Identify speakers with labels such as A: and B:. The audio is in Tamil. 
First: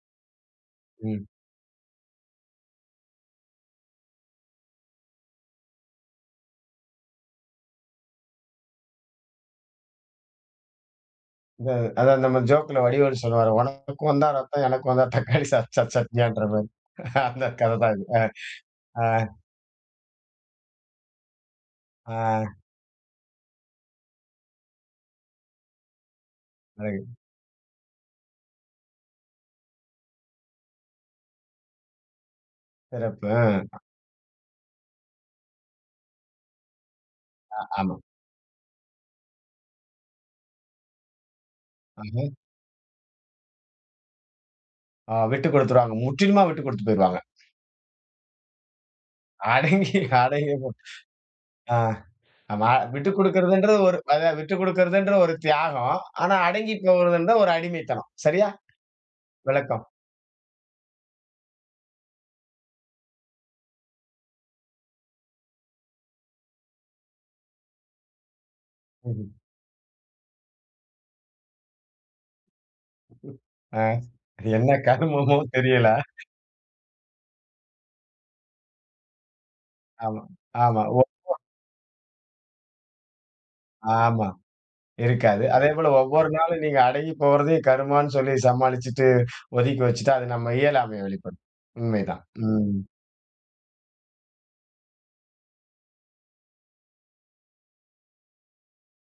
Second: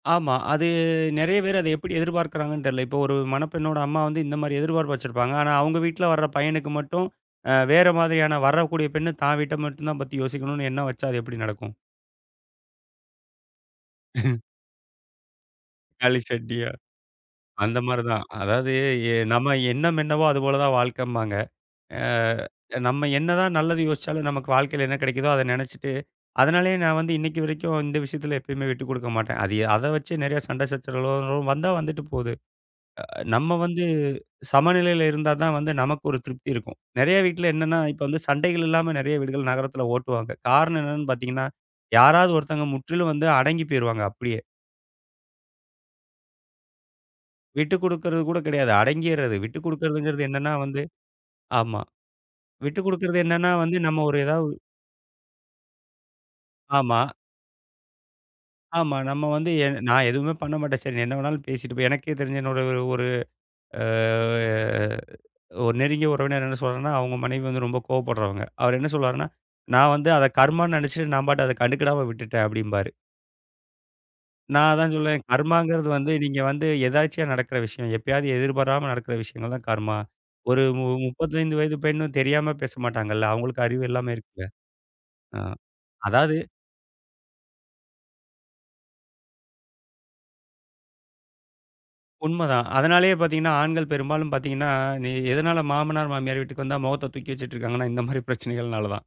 A: ஆமா. அது
B: ம்.
A: நெறைய பேர் அது எப்டி எதிர்பார்க்கிறாங்கனு தெரில. இப்போ ஒரு மணப்பெண்ணோட அம்மா வந்து இந்த மாரி எதிர்பார்ப்பு வச்சுருப்பாங்க. ஆனா, அவங்க வீட்டுல வர்ற பையனுக்கு மட்டும் அ வேற மாதிரியான வரக்கூடிய பெண்ணு தான் வீட்ட மட்டும்தான் பத்தி யோசிக்கணும்னு எண்ணம் வச்சா, அது எப்டி
B: அத
A: நடக்கும்?
B: அதான் நம்ம ஜோக்ல வடிவேல் சொல்லுவாரு, "உனக்கு வந்தா இரத்தம் எனக்கு வந்தா தக்காளி சா
A: தக்காளி
B: சட்னியான்ற" மாரி.
A: சட்னியா,
B: அந்த
A: அந்த
B: கதைதான் இது.
A: மாரிதான். அதாவது
B: அ.
A: எ நம்ம எண்ணம் என்னவோ அதுபோலதான் வாழ்க்கன்பாங்க. அ
B: அ.
A: நம்ம என்னதான் நல்லது யோசிச்சாலும் நமக்கு வாழ்க்கையில் என்ன கிடைக்குதோ அத நெனைச்சுட்டு, அதனாலயே நான் வந்து
B: [unintelligible]
A: இன்னைக்கு வரைக்கும் இந்த விஷயத்தில எப்பயுமே விட்டுக்குடுக்க மாட்டேன். அது அத வச்சு நெறைய சண்டை சச்சரவுகளோ வந்தா வந்துட்டு போது. அ
B: சிறப்பு,
A: நம்ம
B: ம்.
A: வந்து சமநிலையில இருந்தா தான் வந்து நமக்கு ஒரு திருப்தி இருக்கும். நறைய வீட்ல
B: அ,
A: என்னன்னா
B: ஆமா.
A: இப்ப வந்து சண்டைகள் இல்லாம நெறைய வீடுகள் நகரத்தில ஓட்டுவாங்க. காரணம் என்னன்னு பார்த்தீங்கன்னா, யாராவது
B: ம்ஹ்ம்.
A: ஒருத்தங்க முற்றிலும் வந்து அடங்கிப் போயிருவாங்க அப்டியே.
B: ஆ விட்டுக்குடுத்துருவாங்க, முற்றிலுமா விட்டுக்குடுத்து போயிருவாங்க.
A: விட்டுக்குடுக்கிறது கூட கிடையாது. அடங்கிறது.
B: அடங்கி
A: விட்டுக்குடுக்கிறதுங்கிறது என்னன்னா
B: அடங்கி போ
A: வந்து
B: அ,
A: ஆமா.
B: ஆமா
A: விட்டுக்குடுக்கிறது என்னன்னா, வந்து
B: விட்டுக்குடுக்கிறதுன்றது ஒரு
A: நம்ம ஒரு ஏதாவது
B: விட்டுக்குடுக்கிறதுன்றது அது, ஒரு தியாகம். ஆனா,
A: ஆமா.
B: அடங்கிப்போகுறதுன்றது ஒரு அடிமைத்தனம். சரியா?
A: ஆமா, நம்ம வந்து எ
B: விளக்கம்.
A: நான் எதுவுமே பண்ண மாட்டேன். சரி, நீ என்ன வேணாலும் பேசிட்டு போ. எனக்கே தெரிந்த என்னோட ஒரு ஒரு ஆ ஒரு நெருங்கிய உறவினர் என்ன சொல்றாருன்னா அவங்க மனைவி வந்து ரொம்ப கோபப்படுறவங்க. அவர் என்ன சொல்லுவாருன்னா,
B: ம்ஹ்ம்.
A: "நான் வந்து அத கர்மான்னு நெனைச்சுட்டு நான் பாட்டுக்கு அத கண்டுக்கிடாம விட்டுட்டேன்" அப்டிம்பாரு.
B: ஆ
A: நான்
B: என்ன
A: அதான் சொல்வேன்,
B: கருமமோ தெரியல.
A: கர்மாங்கிறது வந்து நீங்க வந்து எதர்ச்சியா நடக்குற விஷயம், எப்பயாவது எதிர்பாராமல் நடக்குற விஷயங்கள்தான் கர்மா.
B: ஆமா,
A: ஒரு
B: ஆமா,
A: மு
B: ஒ ஒ
A: முப்பத்தைந்து வயது பெண் தெரியாம பேச மாட்டாங்கல்ல. அவங்களுக்கு அறிவு எல்லாம்
B: ஆமா,
A: இருக்குல. அ
B: இருக்காது. அதேபோல ஒவ்வொரு
A: அதாவது
B: நாளும் நீங்க அடங்கிப்போகுறதே கருமான்னு சொல்லி சமாளிச்சுட்டு, ஒதுக்கி வச்சுட்டா அது நம்ம இயலாமையை வெளிப்படுத்தும். உண்மைதான்,
A: உண்மதான்.
B: ம்.
A: அதனாலே பார்த்தீங்கன்னா, ஆண்கள் பெரும்பாலும் பார்த்தீங்கன்னா, இத எதுனால மாமனார், மாமியார் வீட்டுக்கு வந்தா முகத்த தூக்கி வச்சிட்டு இருக்காங்கன்னா, இந்த மாரி பிரச்சனைகள் நாலாதான்.